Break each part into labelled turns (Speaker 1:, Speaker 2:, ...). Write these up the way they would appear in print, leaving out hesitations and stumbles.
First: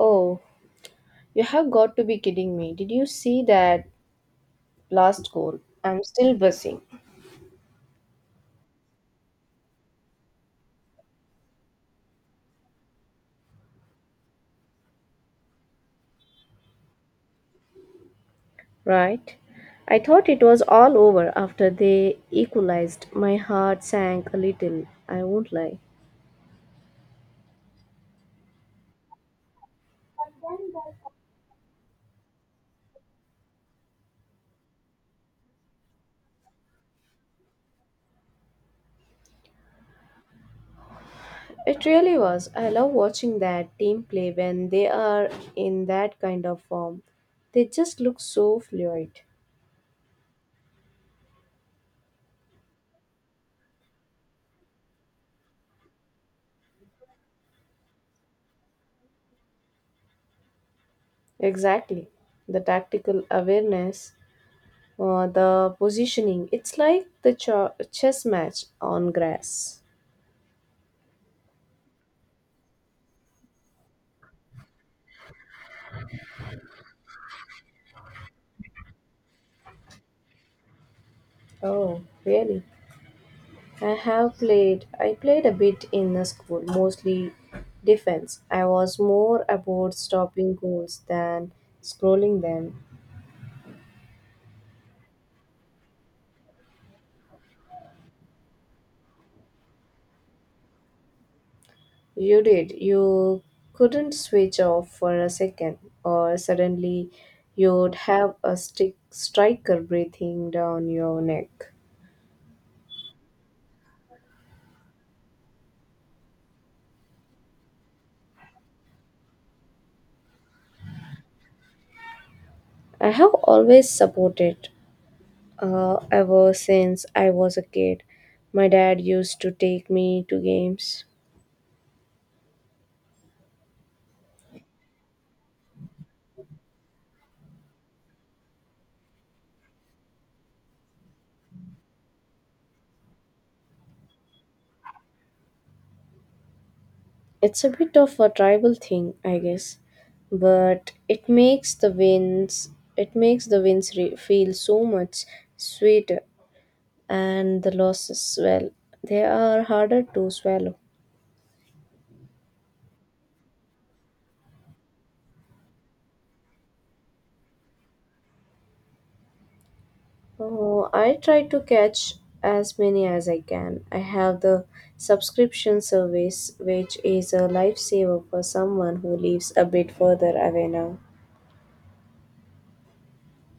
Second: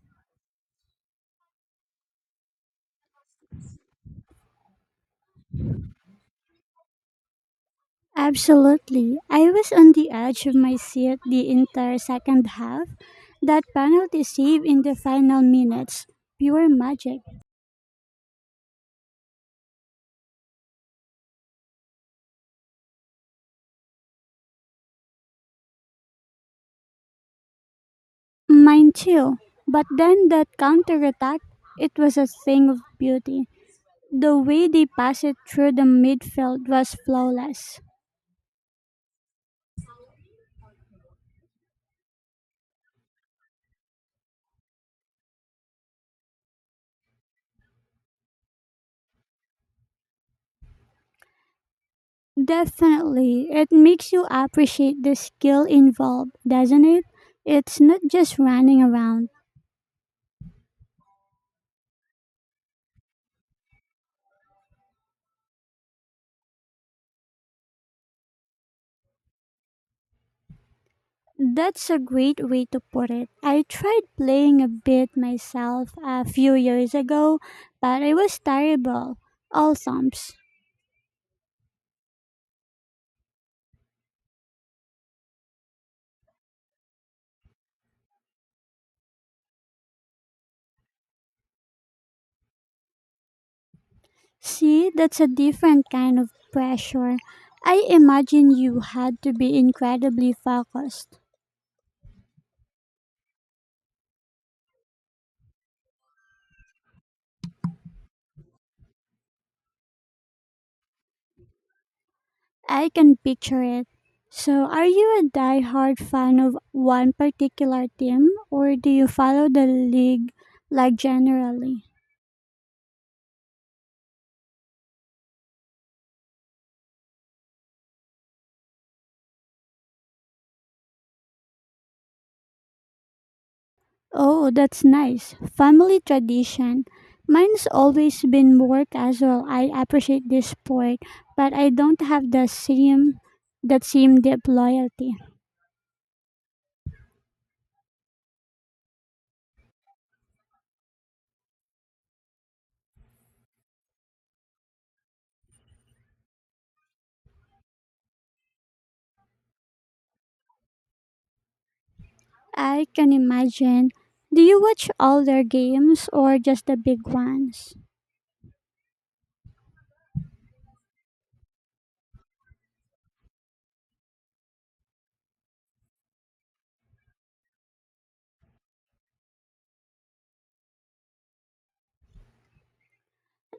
Speaker 1: Oh, you have got to be kidding me. Did you see that last goal? I'm still buzzing.
Speaker 2: Absolutely. I was on the edge of my seat the entire second half. That penalty save in the final minutes. Pure magic.
Speaker 1: Right? I thought it was all over after they equalized. My heart sank a little, I won't lie.
Speaker 2: Mine too. But then that counterattack, it was a thing of beauty. The way they passed it through the midfield was flawless.
Speaker 1: It really was. I love watching that team play when they are in that kind of form. They just look so fluid.
Speaker 2: Definitely, it makes you appreciate the skill involved, doesn't it? It's not just running around.
Speaker 1: Exactly. The tactical awareness, the positioning. It's like the chess match on grass.
Speaker 2: That's a great way to put it. I tried playing a bit myself a few years ago, but it was terrible. All thumbs.
Speaker 1: Oh, really? I have played. I played a bit in the school, mostly defense. I was more about stopping goals than scrolling them.
Speaker 2: See, that's a different kind of pressure. I imagine you had to be incredibly focused.
Speaker 1: You did. You couldn't switch off for a second, or suddenly you'd have a stick striker breathing down your neck.
Speaker 2: I can picture it. So, are you a die-hard fan of one particular team, or do you follow the league like generally?
Speaker 1: I have always supported, ever since I was a kid. My dad used to take me to games.
Speaker 2: Oh, that's nice. Family tradition. Mine's always been more casual. I appreciate this sport, but I don't have the same that same deep loyalty.
Speaker 1: It's a bit of a tribal thing, I guess, but it makes the wins feel so much sweeter, and the losses, well, they are harder to swallow.
Speaker 2: I can imagine. Do you watch all their games or just the big ones?
Speaker 1: Oh, I try to catch as many as I can. I have the subscription service, which is a lifesaver for someone who lives a bit further away now.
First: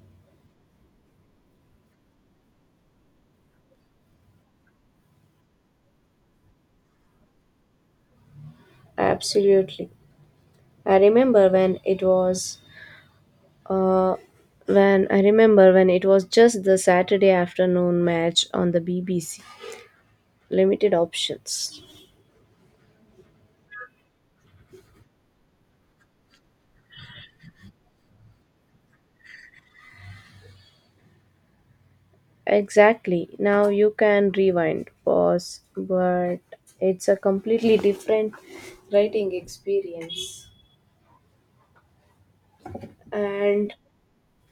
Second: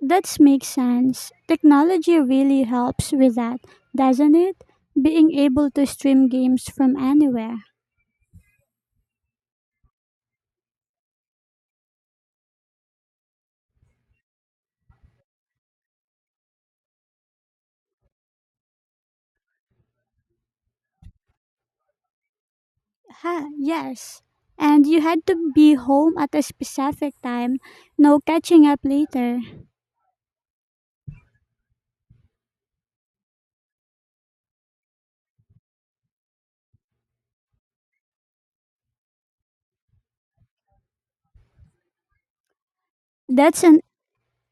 Speaker 2: That makes sense. Technology really helps with that, doesn't it? Being able to stream games from anywhere.
Speaker 1: Absolutely. I remember when it was Uh, when I remember when it was just the Saturday afternoon match on the BBC, limited options.
Speaker 2: Ha, yes. And you had to be home at a specific time, no catching up later.
Speaker 1: Exactly. Now you can rewind, pause, but it's a completely different writing experience.
Speaker 2: That's
Speaker 1: And
Speaker 2: an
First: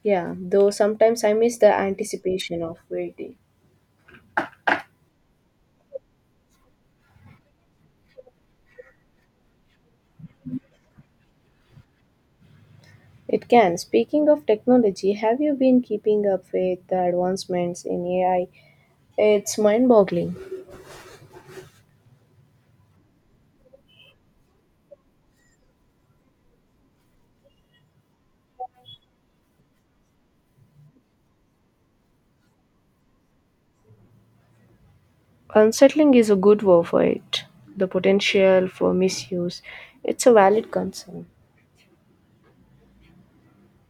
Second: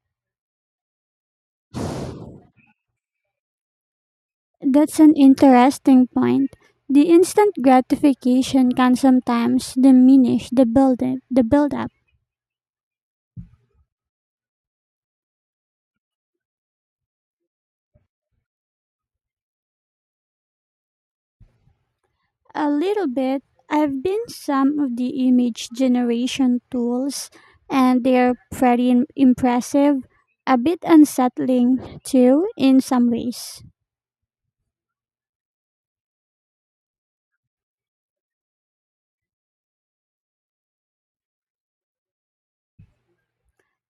Speaker 1: yeah, though sometimes I miss the anticipation of waiting.
Speaker 2: that's an interesting point. The instant gratification can sometimes diminish the build up
Speaker 1: It can. Speaking of technology, have you been keeping up with the advancements in AI? It's mind boggling.
Speaker 2: a little bit. I've been some of the image generation tools and they're pretty impressive, a bit unsettling too in some ways.
Speaker 1: Unsettling is a good word for it. The potential for misuse, it's a valid concern.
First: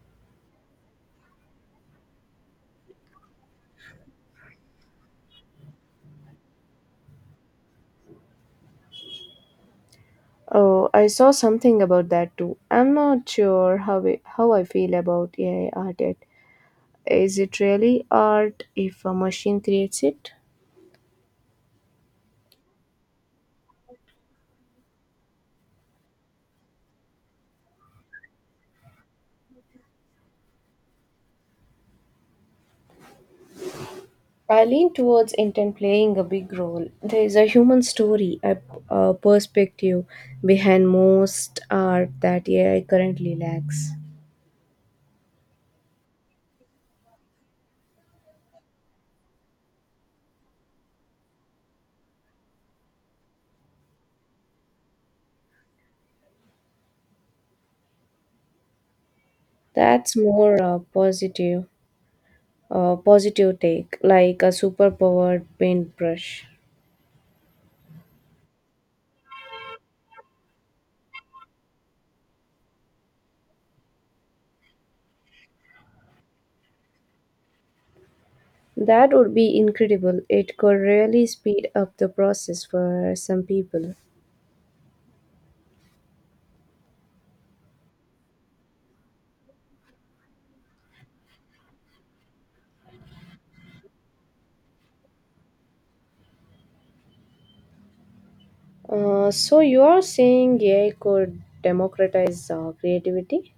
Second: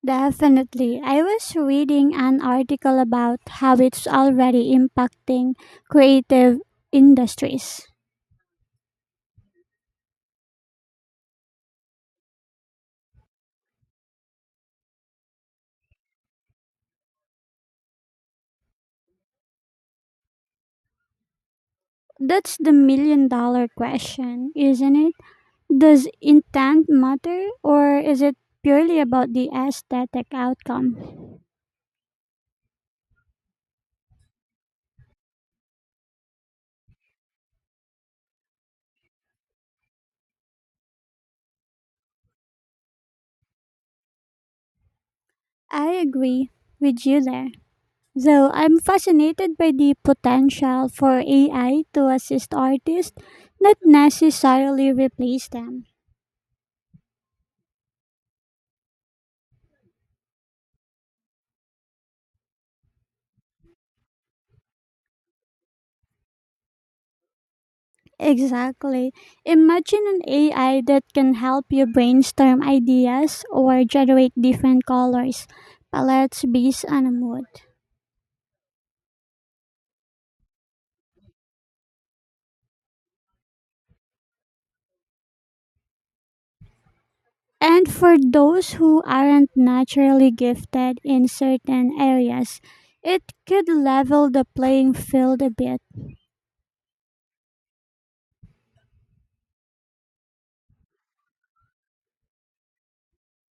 Speaker 2: Definitely. I was reading an article about how it's already impacting creative industries.
Speaker 1: Oh, I saw something about that too. I'm not sure how I feel about AI art yet. Is it really art if a machine creates it?
Speaker 2: That's the million dollar question, isn't it? Does intent matter or is it purely about the aesthetic outcome?
Speaker 1: I lean towards intent playing a big role. There is a human story, a perspective behind most art that AI currently lacks.
Speaker 2: I agree with you there. Though I'm fascinated by the potential for AI to assist artists, not necessarily replace them.
Speaker 1: That's more positive take, like a superpowered paintbrush.
Speaker 2: Exactly. Imagine an AI that can help you brainstorm ideas or generate different colors palettes based on a mood.
Speaker 1: That would be incredible. It could really speed up the process for some people.
Speaker 2: And for those who aren't naturally gifted in certain areas, it could level the playing field a bit.
Speaker 1: So you are saying AI could democratize creativity?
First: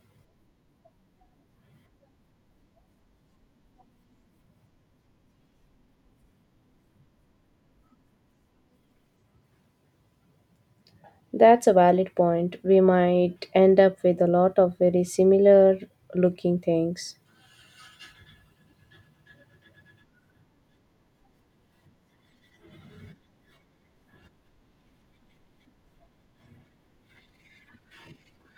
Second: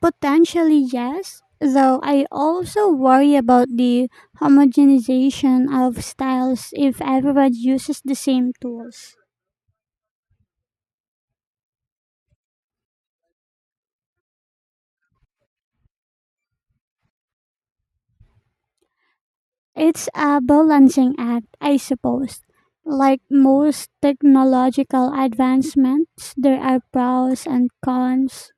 Speaker 2: Potentially, yes, though I also worry about the homogenization of styles if everyone uses the same tools.
Speaker 1: That's a valid point. We might end up with a lot of very similar looking things.
Speaker 2: It's a balancing act, I suppose. Like most technological advancements, there are pros and cons.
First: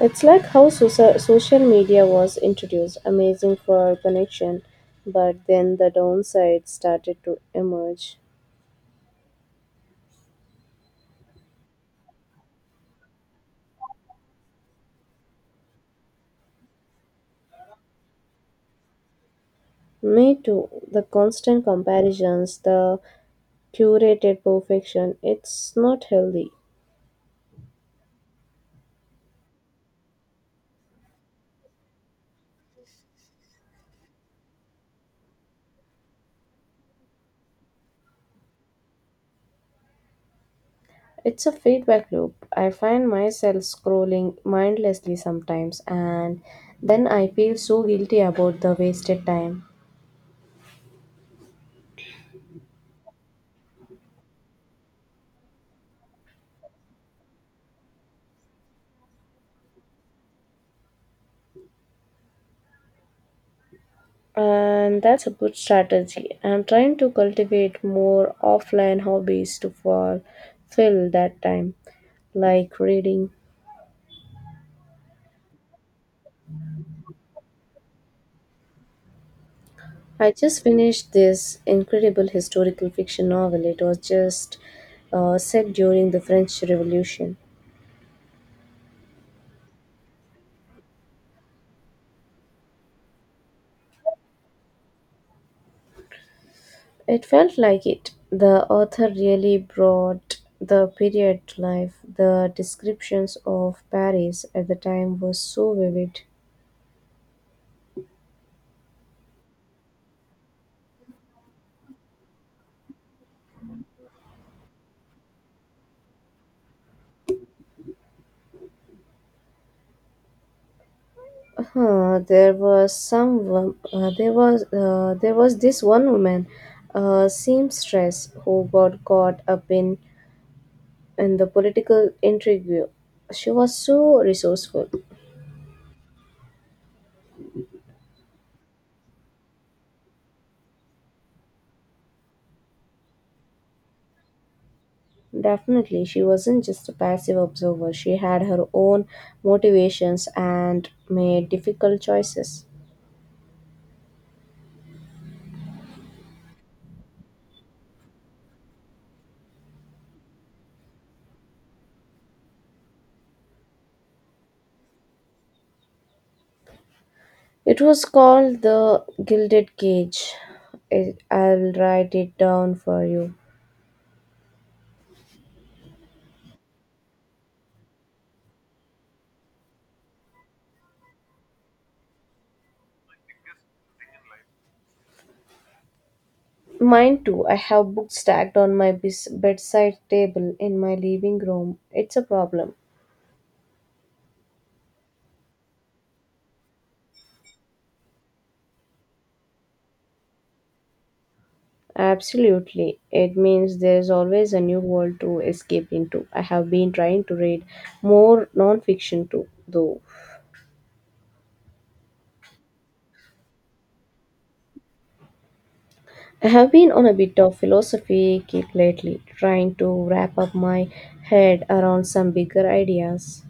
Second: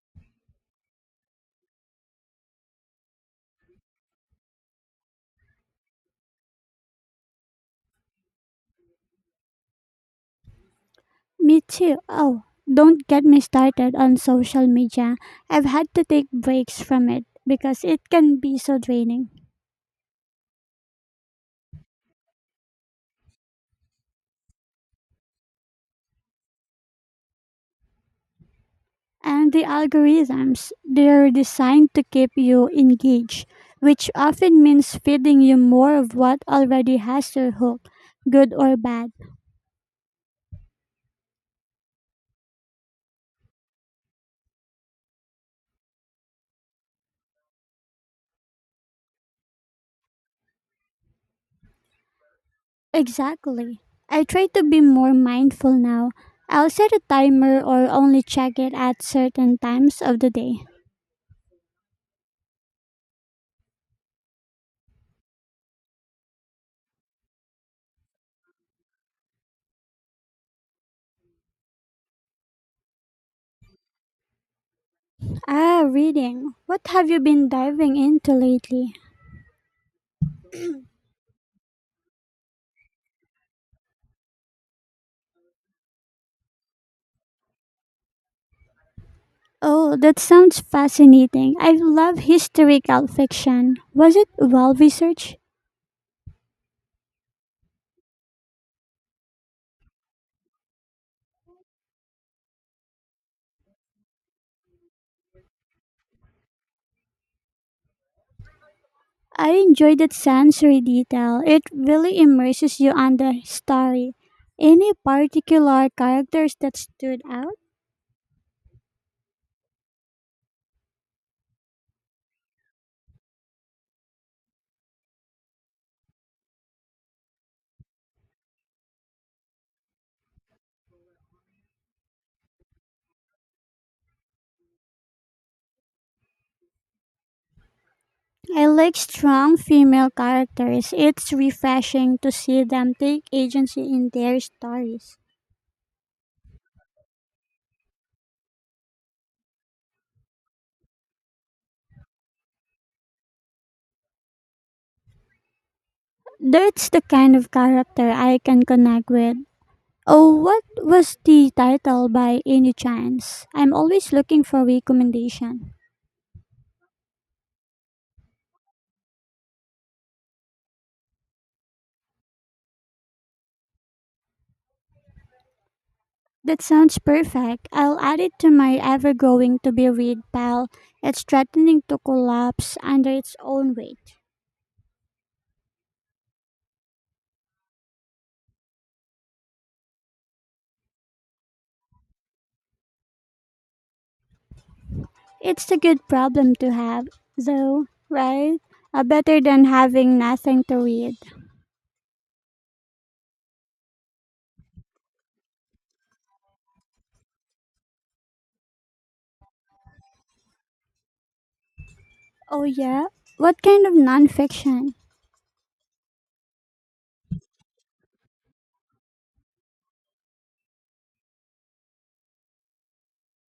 Speaker 1: It's like how social media was introduced, amazing for connection, but then the downsides started to emerge.
Speaker 2: Me too. Oh, don't get me started on social media. I've had to take breaks from it because it can be so draining.
Speaker 1: Me too. The constant comparisons, the curated perfection, it's not healthy.
Speaker 2: And the algorithms, they're designed to keep you engaged, which often means feeding you more of what already has your hook, good or bad.
Speaker 1: It's a feedback loop. I find myself scrolling mindlessly sometimes, and then I feel so guilty about the wasted time.
Speaker 2: Exactly. I try to be more mindful now. I'll set a timer or only check it at certain times of the day.
Speaker 1: And that's a good strategy. I'm trying to cultivate more offline hobbies to fill that time, like reading.
Speaker 2: Ah, reading. What have you been diving into lately?
Speaker 1: I just finished this incredible historical fiction novel. It was just set during the French Revolution.
Speaker 2: Oh, that sounds fascinating. I love historical fiction. Was it well researched?
Speaker 1: It felt like it. The author really brought the period to life. The descriptions of Paris at the time were so vivid.
Speaker 2: I enjoyed that sensory detail. It really immerses you on the story. Any particular characters that stood out?
Speaker 1: There was some wom- there was this one woman, a seamstress who got caught up in the political intrigue. She was so resourceful.
Speaker 2: I like strong female characters. It's refreshing to see them take agency in their stories.
Speaker 1: Definitely, she wasn't just a passive observer. She had her own motivations and made difficult choices.
Speaker 2: That's the kind of character I can connect with. Oh, what was the title by any chance? I'm always looking for recommendation.
Speaker 1: It was called The Gilded Cage. It, I'll write it down for you.
Speaker 2: That sounds perfect. I'll add it to my ever growing to be read pile. It's threatening to collapse under its own weight.
Speaker 1: Mine too. I have books stacked on my bedside table in my living room. It's a problem.
Speaker 2: It's a good problem to have, though, right? Better than having nothing to read.
Speaker 1: Absolutely. It means there's always a new world to escape into. I have been trying to read more nonfiction too, though.
Speaker 2: Oh, yeah? What kind of nonfiction?
Speaker 1: I have been on a bit of philosophy kick lately, trying to wrap up my head around some bigger ideas.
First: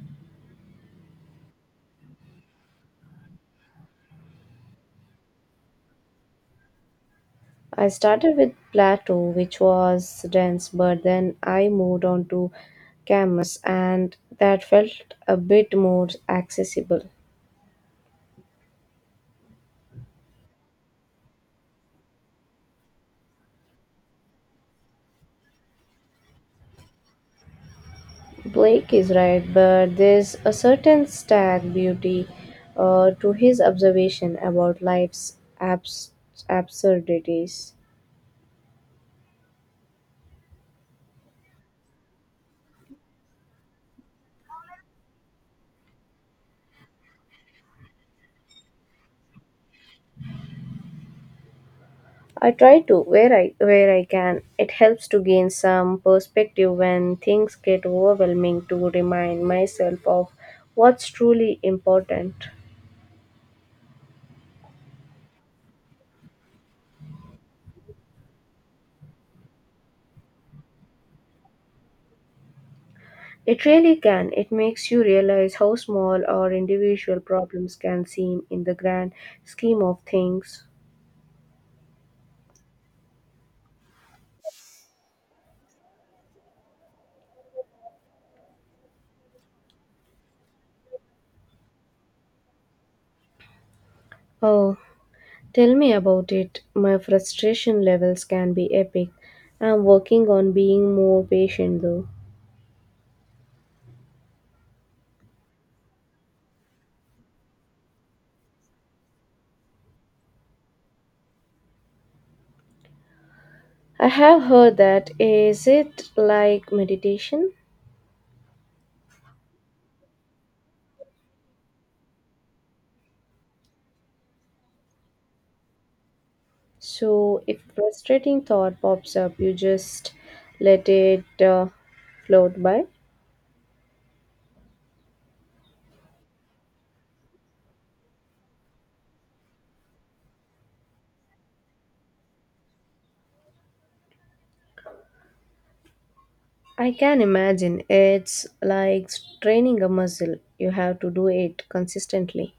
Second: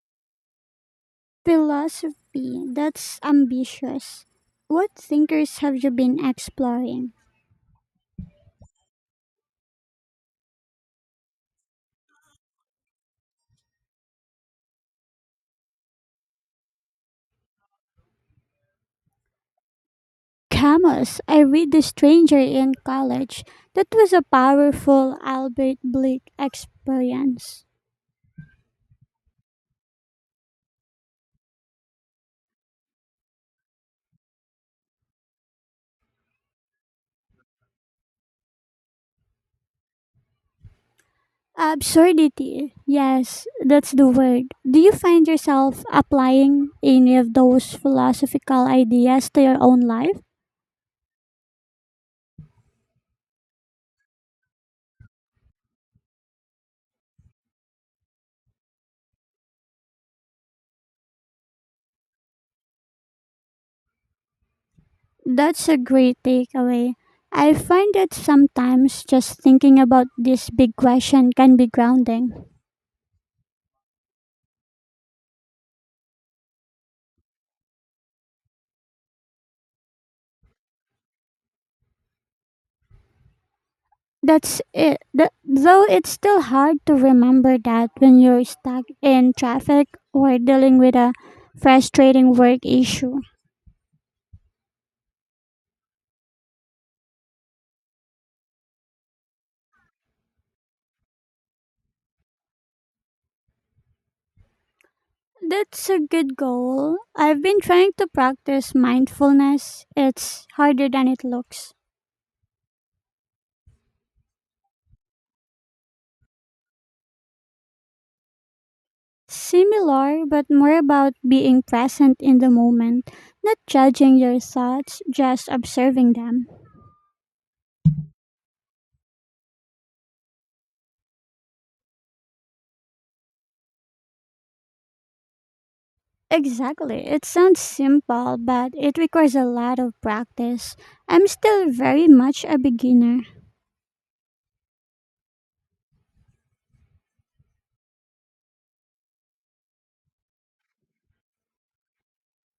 Speaker 2: Philosophy. That's ambitious. What thinkers have you been exploring?
Speaker 1: I started with Plato, which was dense, but then I moved on to Camus, and that felt a bit more accessible.
Speaker 2: Camus. I read The Stranger in college. That was a powerful Albert Blake experience.
Speaker 1: Blake is right, but there's a certain stark beauty, to his observation about life's absurdities.
Speaker 2: Absurdity. Yes, that's the word. Do you find yourself applying any of those philosophical ideas to your own life?
Speaker 1: I try to where I can. It helps to gain some perspective when things get overwhelming, to remind myself of what's truly important.
Speaker 2: That's a great takeaway. I find that sometimes just thinking about this big question can be grounding.
Speaker 1: It really can. It makes you realize how small or individual problems can seem in the grand scheme of things.
Speaker 2: That's it. Though it's still hard to remember that when you're stuck in traffic or dealing with a frustrating work issue.
Speaker 1: Oh, tell me about it. My frustration levels can be epic. I'm working on being more patient though.
Speaker 2: That's a good goal. I've been trying to practice mindfulness. It's harder than it looks.
Speaker 1: I have heard that. Is it like meditation?
Speaker 2: Similar, but more about being present in the moment, not judging your thoughts, just observing them.
Speaker 1: So if frustrating thought pops up, you just let it float by.
Speaker 2: Exactly. It sounds simple, but it requires a lot of practice. I'm still very much a beginner.
Speaker 1: I can imagine it's like training a muscle. You have to do it consistently.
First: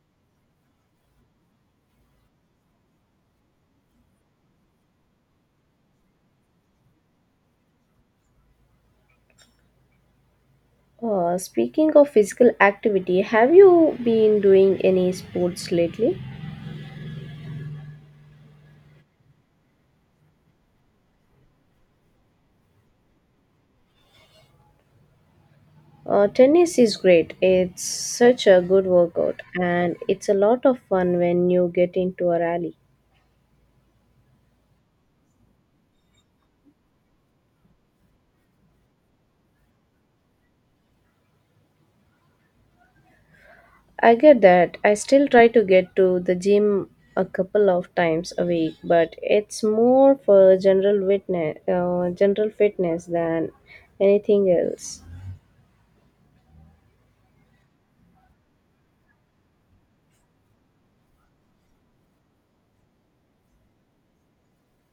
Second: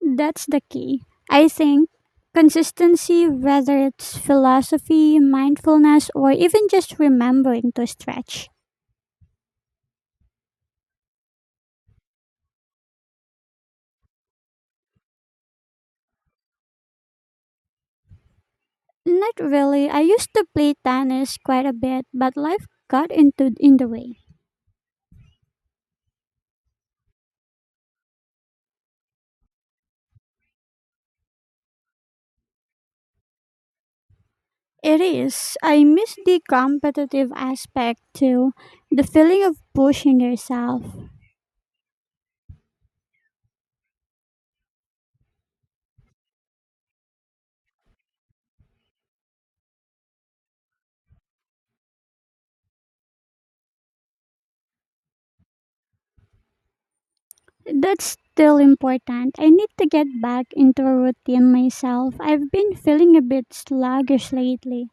Speaker 2: That's the key. I think consistency, whether it's philosophy, mindfulness, or even just remembering to stretch.
Speaker 1: Speaking of physical activity, have you been doing any sports lately?
Speaker 2: Not really. I used to play tennis quite a bit, but life got into in the way.
Speaker 1: Tennis is great. It's such a good workout and it's a lot of fun when you get into a rally.
Speaker 2: It is. I miss the competitive aspect too, the feeling of pushing yourself.
Speaker 1: I get that. I still try to get to the gym a couple of times a week, but it's more for general fitness than anything else.
Speaker 2: That's still important. I need to get back into a routine myself. I've been feeling a bit sluggish lately.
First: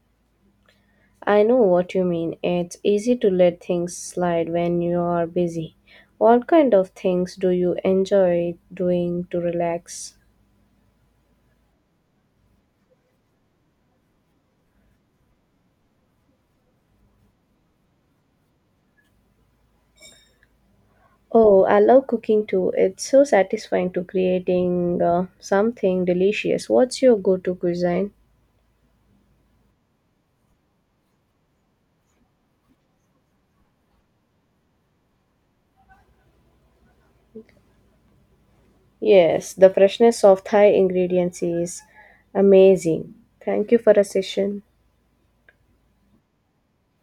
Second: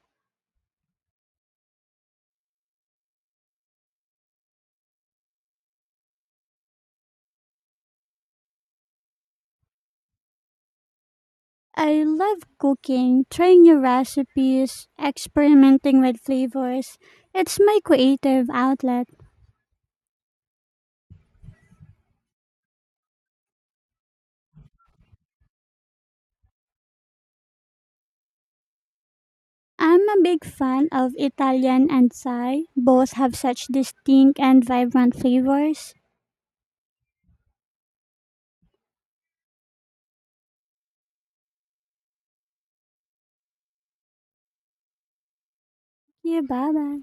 Speaker 1: I know what you mean. It's easy to let things slide when you are busy. What kind of things do you enjoy doing to relax?
Speaker 2: I love cooking, trying new recipes, experimenting with flavors. It's my creative outlet.
Speaker 1: Oh, I love cooking too. It's so satisfying to creating something delicious. What's your go-to cuisine?
Speaker 2: I'm a big fan of Italian and Thai. Both have such distinct and vibrant flavors.
Speaker 1: Yes, the freshness of Thai ingredients is amazing. Thank you for a session.
Speaker 2: Yeah, bye bye.